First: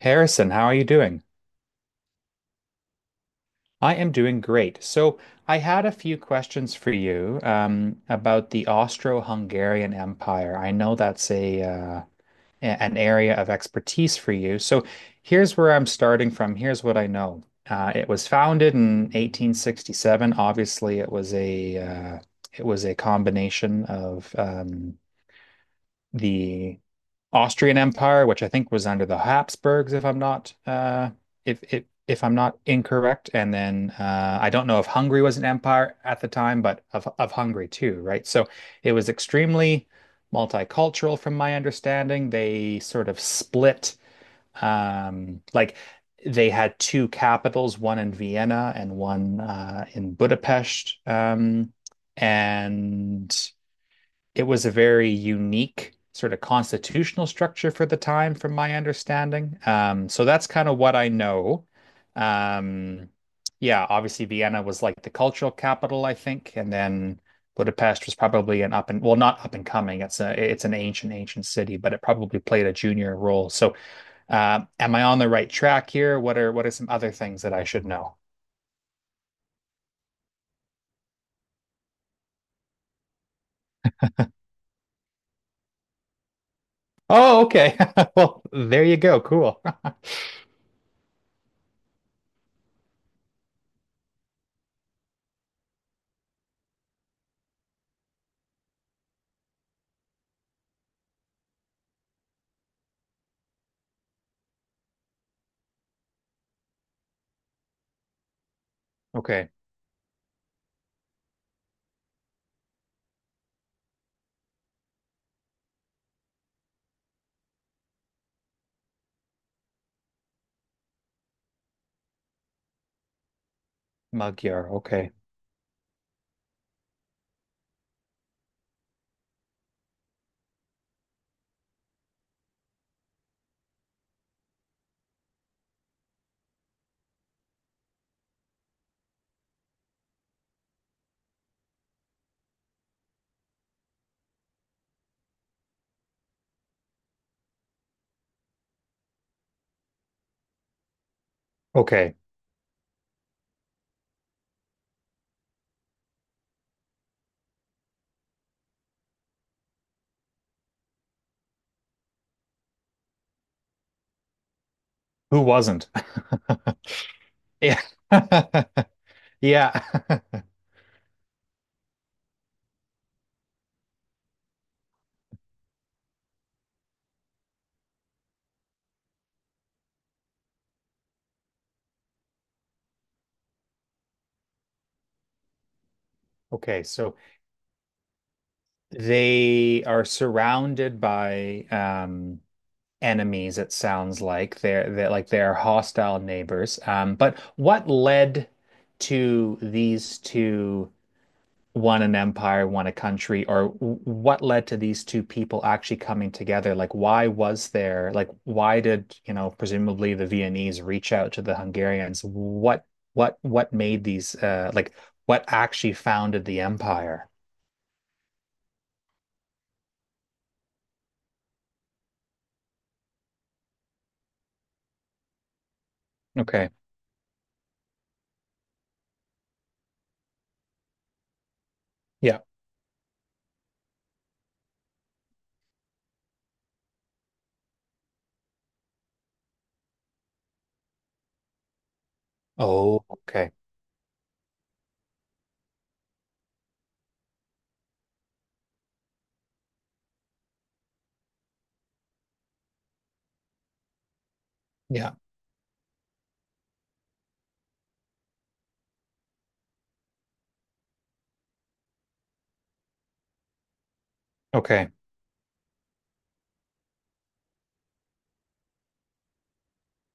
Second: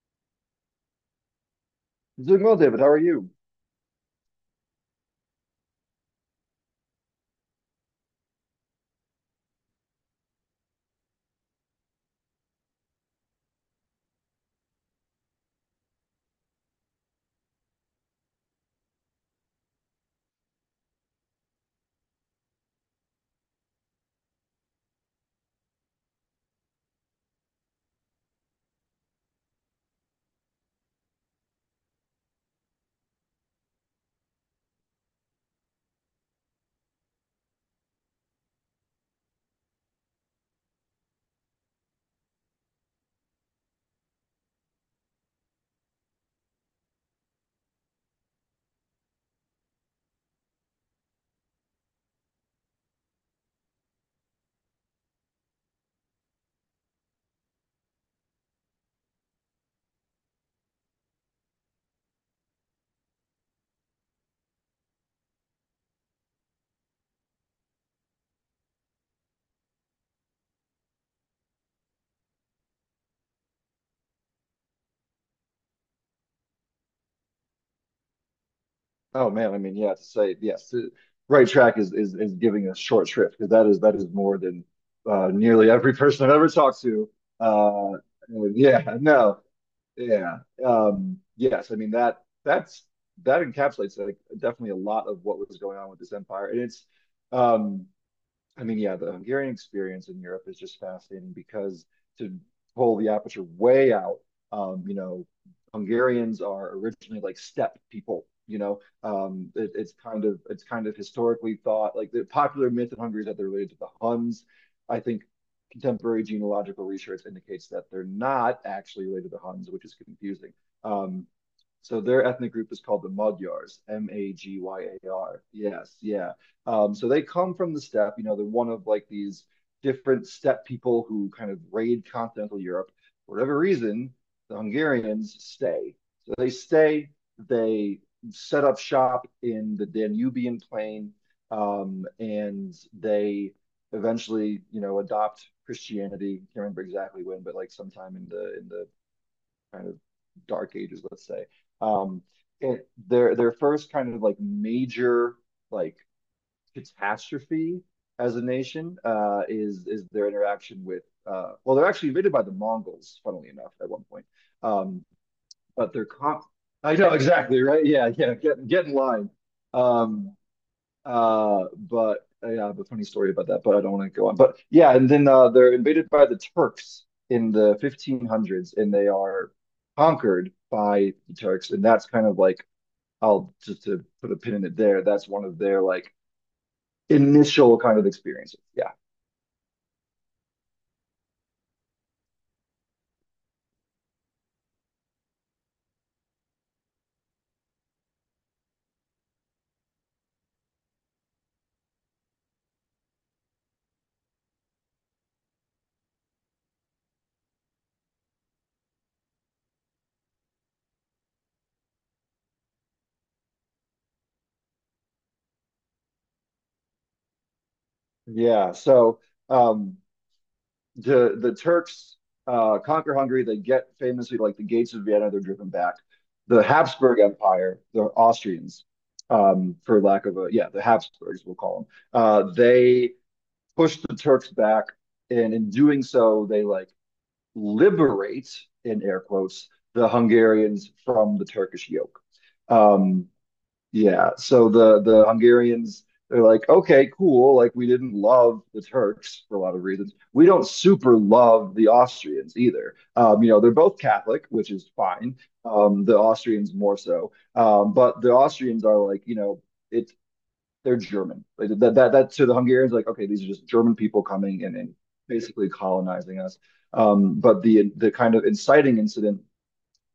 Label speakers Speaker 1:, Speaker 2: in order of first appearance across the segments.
Speaker 1: Harrison, how are you doing?
Speaker 2: Doing well, David. How are you?
Speaker 1: I am doing great. So, I had a few questions for you about the Austro-Hungarian Empire. I know that's an area of expertise for you. So, here's where I'm starting from. Here's what I know. It was founded in 1867. Obviously, it was a combination of the Austrian Empire, which I think was under the Habsburgs, if I'm not if if if I'm not incorrect. And then I don't know if Hungary was an empire at the time, but of Hungary too, right? So it was extremely multicultural, from my understanding. They sort of split, like they had two capitals, one in Vienna and one in Budapest, and it was a very unique sort of constitutional structure for the time, from my understanding. So that's kind of what I know. Um, yeah, obviously Vienna was like the cultural capital, I think, and then Budapest was probably an up and well, not up and coming. It's an ancient, ancient city, but it probably played a junior role. So, am I on the right track here? What are some other things that I should know?
Speaker 2: Oh man, I mean, yeah, to say right track is giving us short shrift, because that is more than nearly every person I've ever talked to.
Speaker 1: Oh, okay.
Speaker 2: Uh,
Speaker 1: Well, there you
Speaker 2: yeah,
Speaker 1: go.
Speaker 2: no,
Speaker 1: Cool.
Speaker 2: yeah, yes. I mean that that's that encapsulates, like, definitely a lot of what was going on with this empire, and it's um, I mean, yeah, the Hungarian experience in Europe is just fascinating because to pull the aperture way out, you know, Hungarians are originally, like, steppe people. You know,
Speaker 1: Okay.
Speaker 2: it's kind of historically thought, like, the popular myth in Hungary is that they're related to the Huns. I think contemporary genealogical research indicates that they're not actually related to the Huns, which is confusing. Um, so their ethnic group is called the Magyars,
Speaker 1: Magyar. Okay.
Speaker 2: Magyar. Yes, yeah. So they come from the steppe. You know, they're one of, like, these different steppe people who kind of raid continental Europe. For whatever reason, the Hungarians stay. So they stay. They set up shop in the Danubian plain, and they eventually, you know, adopt Christianity. Can't remember exactly when, but, like, sometime in the kind of dark ages, let's say.
Speaker 1: Okay.
Speaker 2: Um, and their first kind of, like, major, like, catastrophe as a nation is their interaction with well, they're actually invaded by the Mongols, funnily enough, at one point um,
Speaker 1: Who wasn't?
Speaker 2: but they're con I know, exactly,
Speaker 1: Yeah.
Speaker 2: right, yeah, yeah, get in line.
Speaker 1: Yeah.
Speaker 2: Um, but Yeah, I have a funny story about that, but I don't want to go on. But yeah, and then they're invaded by the Turks in the 1500s, and they are conquered by the Turks, and that's kind of like, I'll just to put a pin in it there. That's one of their, like,
Speaker 1: Okay. So
Speaker 2: initial kind of experiences. Yeah.
Speaker 1: they are surrounded by enemies, it sounds like. They're hostile neighbors. But what led to these two, one an empire, one a country, or what led to these two people actually coming together? Like, why did, presumably the Viennese reach out to the Hungarians. What, what made these, uh, like, what actually founded the empire?
Speaker 2: Yeah. So um, the Turks conquer Hungary. They get, famously, like, the gates of Vienna. They're driven back. The
Speaker 1: Okay.
Speaker 2: Habsburg Empire, the Austrians, for lack of a yeah, the Habsburgs, we'll call them.
Speaker 1: Yeah.
Speaker 2: They push the Turks back, and in doing so, they, like, liberate, in air quotes, the Hungarians from the Turkish yoke.
Speaker 1: Oh,
Speaker 2: Um,
Speaker 1: okay.
Speaker 2: Yeah, so the Hungarians, they're like, okay, cool. Like, we didn't love the Turks for a lot of reasons. We don't super love the Austrians either. You know, they're both Catholic, which is
Speaker 1: Yeah.
Speaker 2: fine. The Austrians more so, but the Austrians are like, you know, it's they're German. Like, that to the Hungarians, like, okay, these are just German people coming in
Speaker 1: Okay.
Speaker 2: and basically colonizing us. But the kind of inciting incident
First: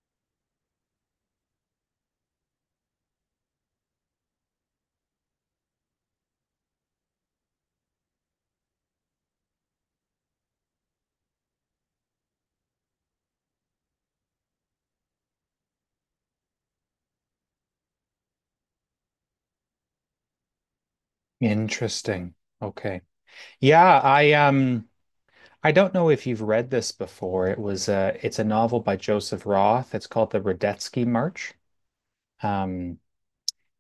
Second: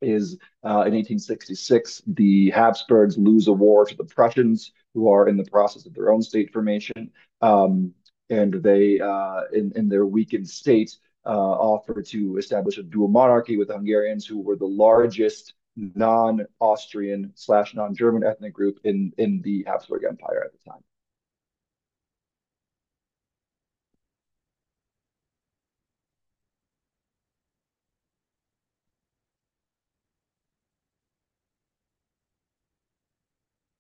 Speaker 2: is in 1866, the Habsburgs lose a war to the Prussians, who are in the process of their own state formation. Um, and they, in their weakened state, offer to establish a dual monarchy with the Hungarians, who were the largest non-Austrian slash non-German ethnic group in the Habsburg Empire at the time.
Speaker 1: Interesting. Okay. Yeah, I don't know if you've read this before. It's a novel by Joseph Roth. It's called The Radetzky March. Um,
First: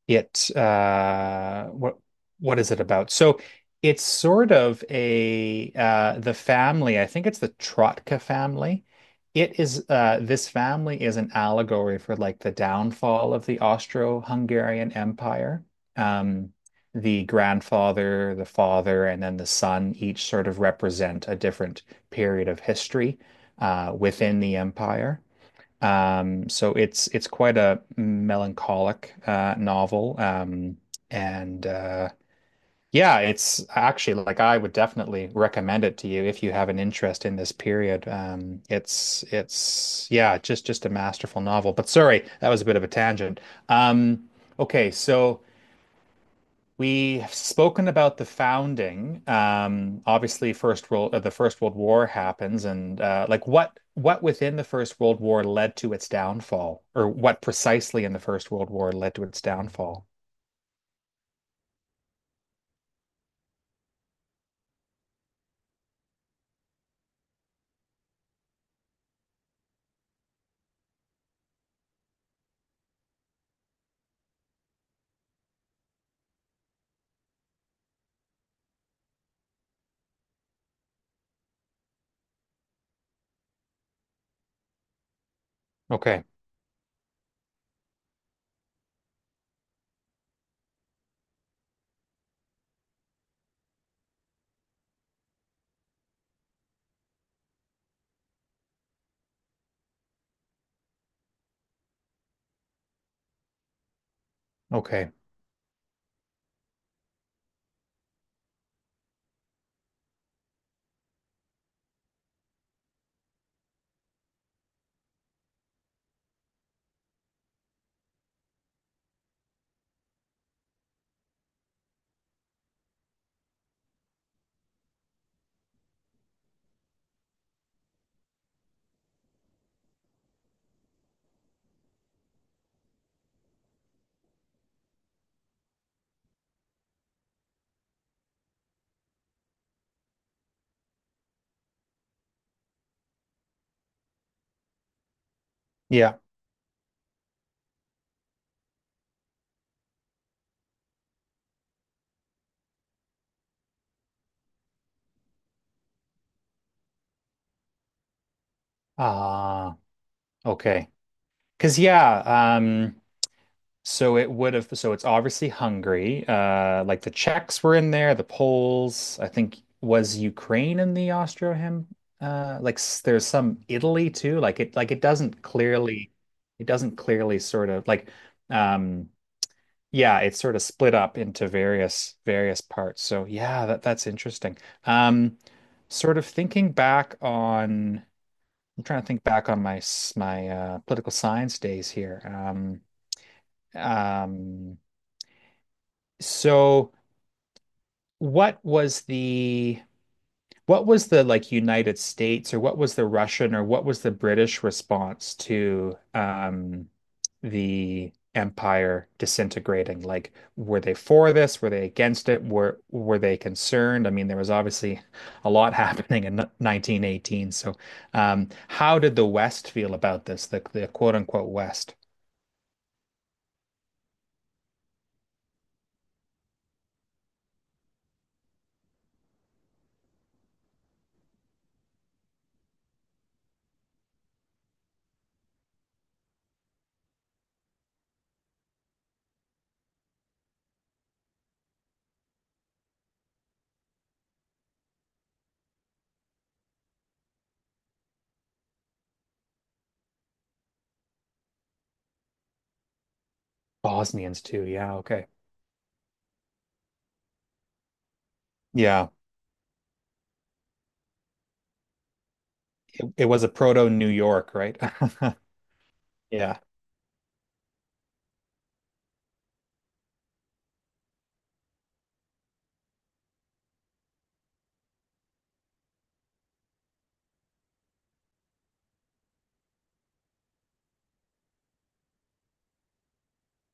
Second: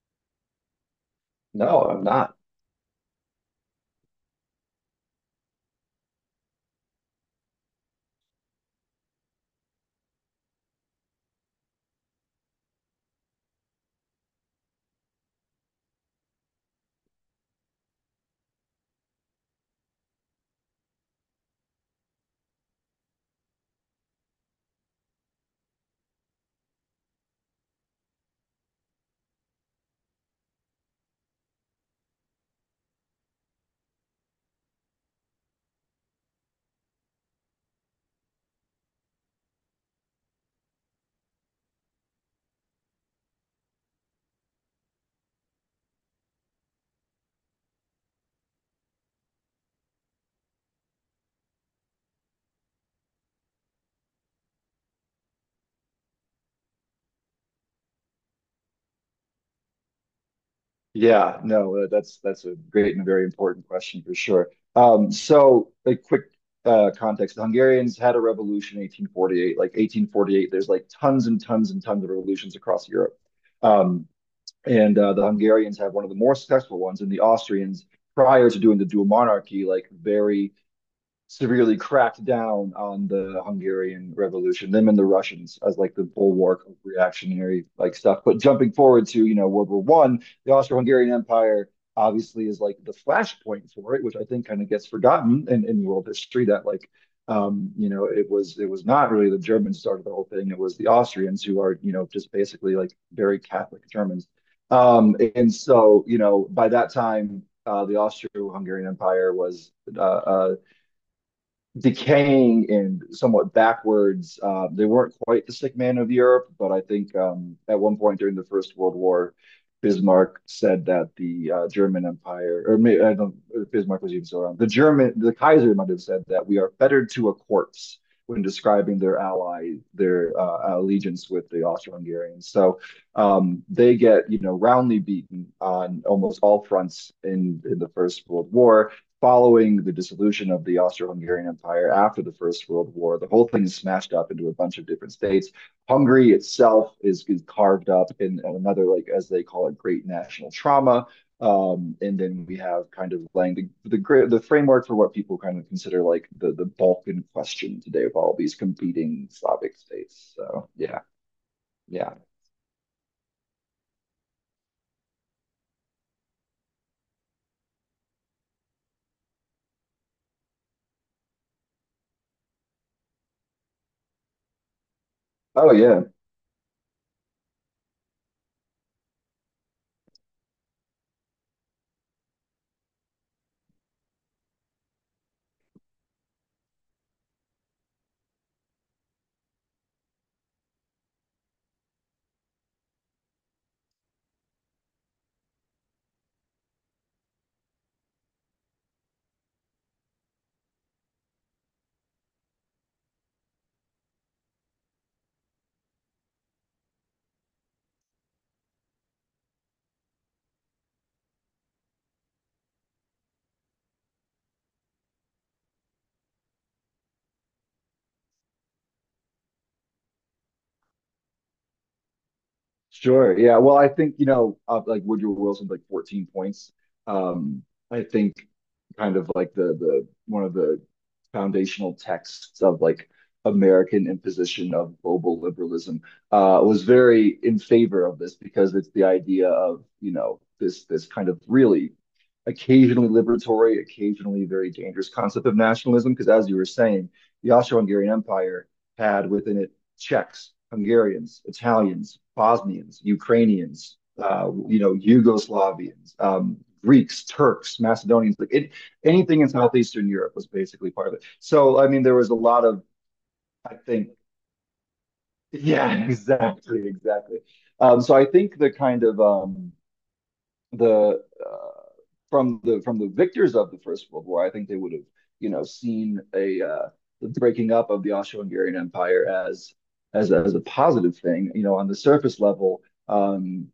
Speaker 1: it
Speaker 2: No, I'm not.
Speaker 1: what is it about? So it's sort of a the family, I think it's the Trotka family. It is this family is an allegory for like the downfall of the Austro-Hungarian Empire. Um the grandfather, the father, and then the son each sort of represent a different period of history within the empire. So it's quite a melancholic novel, and yeah, it's actually like I would definitely recommend it to you if you have an interest in this period. It's yeah, just a masterful novel. But sorry, that was a bit of a tangent. Um, okay, so, we've spoken about the founding. Obviously, first world the First World War happens, and like what within the First World War led to its downfall, or what precisely in the First World War led to its downfall?
Speaker 2: Yeah, no, that's a great and a very important question for sure. So a quick context: the Hungarians had a revolution in 1848. Like, 1848, there's, like, tons and tons and tons of revolutions across Europe, um, and the Hungarians have one of the more successful ones. And the Austrians, prior to doing the dual monarchy, like, very severely cracked down on the Hungarian Revolution, them and the Russians as, like, the
Speaker 1: Okay,
Speaker 2: bulwark of reactionary, like, stuff. But jumping forward to, you know, World War One, the Austro-Hungarian Empire obviously is, like, the flashpoint for it, which I think kind of gets forgotten in world history. That like, you know, it was not really the Germans started the whole thing. It was the Austrians, who are, you know, just basically, like, very Catholic Germans.
Speaker 1: okay,
Speaker 2: And so, you know, by that time, the Austro-Hungarian Empire was uh, uh, decaying and somewhat backwards. They weren't quite the sick man of Europe, but I think, at one point during the First World War, Bismarck said that the German Empire, or maybe, I don't know if Bismarck was even still around. The German, the Kaiser might have said that we are fettered to a corpse when describing their ally, their allegiance with the Austro-Hungarians. So they get, you know, roundly beaten on almost all fronts in the First World War, following the dissolution of the Austro-Hungarian Empire after the First World War. The whole thing is smashed up into a bunch of different states.
Speaker 1: yeah,
Speaker 2: Hungary itself is carved up in another, like, as they call it, great national trauma. And then we have kind of laying the framework for what people kind of consider, like, the Balkan question today, with all these competing Slavic
Speaker 1: ah,
Speaker 2: states. So
Speaker 1: okay,
Speaker 2: yeah,
Speaker 1: because
Speaker 2: yeah.
Speaker 1: yeah, um, so it's obviously Hungary. Like the Czechs were in there, the Poles, I think was Ukraine in the Austro-Hem like s- there's some Italy too. Like it doesn't
Speaker 2: Oh yeah.
Speaker 1: clearly it doesn't clearly sort of like um yeah, it's sort of split up into various parts. So, yeah, that's interesting. Um sort of thinking back on I'm trying to think back on my political science days here. Um so what was the what was the like United States, or what was the Russian, or what was the British response to the empire disintegrating? Like, were they for this? Were they against it? Were they concerned? I mean, there was obviously a lot happening in 1918. So, how did the West feel about this? The quote unquote West.
Speaker 2: Sure. Yeah. Well, I think, you know, like, Woodrow Wilson's like 14 points. Um, I think kind of like the one of the foundational texts of, like, American imposition of global liberalism was very in favor of this, because it's the idea of, you know, this kind of really occasionally liberatory, occasionally very dangerous concept of nationalism. Because, as you were saying, the Austro-Hungarian Empire had within it Czechs, Hungarians, Italians, Bosnians, Ukrainians,
Speaker 1: Bosnians too.
Speaker 2: you know,
Speaker 1: Yeah, okay.
Speaker 2: Yugoslavians, Greeks, Turks, Macedonians, like, it,
Speaker 1: Yeah.
Speaker 2: anything in Southeastern Europe was basically part of it. So, I mean, there was a lot of,
Speaker 1: It was a
Speaker 2: I
Speaker 1: proto New
Speaker 2: think,
Speaker 1: York, right?
Speaker 2: yeah,
Speaker 1: Yeah.
Speaker 2: exactly, exactly. So I think the kind of the from the from the victors of the First World War, I think they would have, you know, seen a the breaking up of the Austro-Hungarian Empire as as a positive thing, you know, on the surface level, um,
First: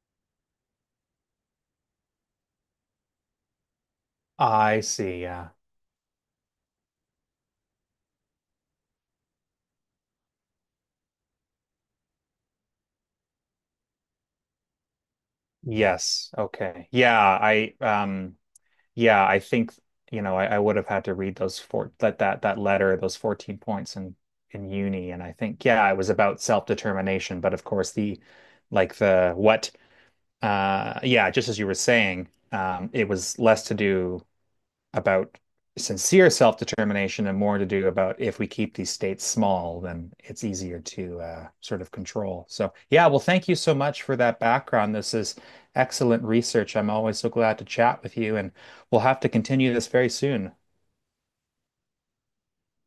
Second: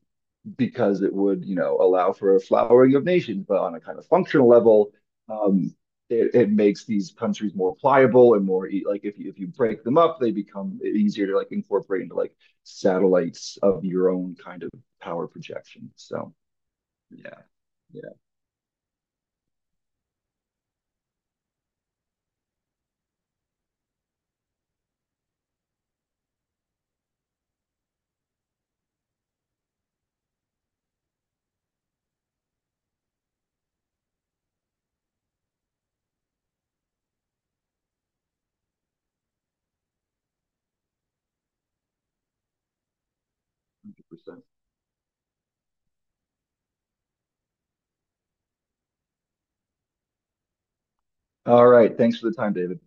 Speaker 2: because it would, you know, allow for a flowering of nations, but on a kind of functional
Speaker 1: I
Speaker 2: level.
Speaker 1: see. Yeah.
Speaker 2: Um, it, it makes these countries more pliable and more like, if you break them up, they become easier to, like, incorporate into, like, satellites of your own kind of power projection.
Speaker 1: Yes.
Speaker 2: So
Speaker 1: Okay. Yeah.
Speaker 2: yeah.
Speaker 1: I,
Speaker 2: Yeah,
Speaker 1: yeah, I think, you know, I would have had to read those four, that letter, those 14 points in uni. And I think, yeah, it was about self-determination, but of course the like the what yeah, just as you were saying, it was less to do about sincere self-determination and more to do about if we keep these states small, then it's easier to sort of control. So, yeah, well, thank you so
Speaker 2: one
Speaker 1: much
Speaker 2: hundred
Speaker 1: for that
Speaker 2: percent.
Speaker 1: background. This is excellent research. I'm always so glad to chat with you, and we'll have to continue this very soon.
Speaker 2: All right. Thanks for the time, David.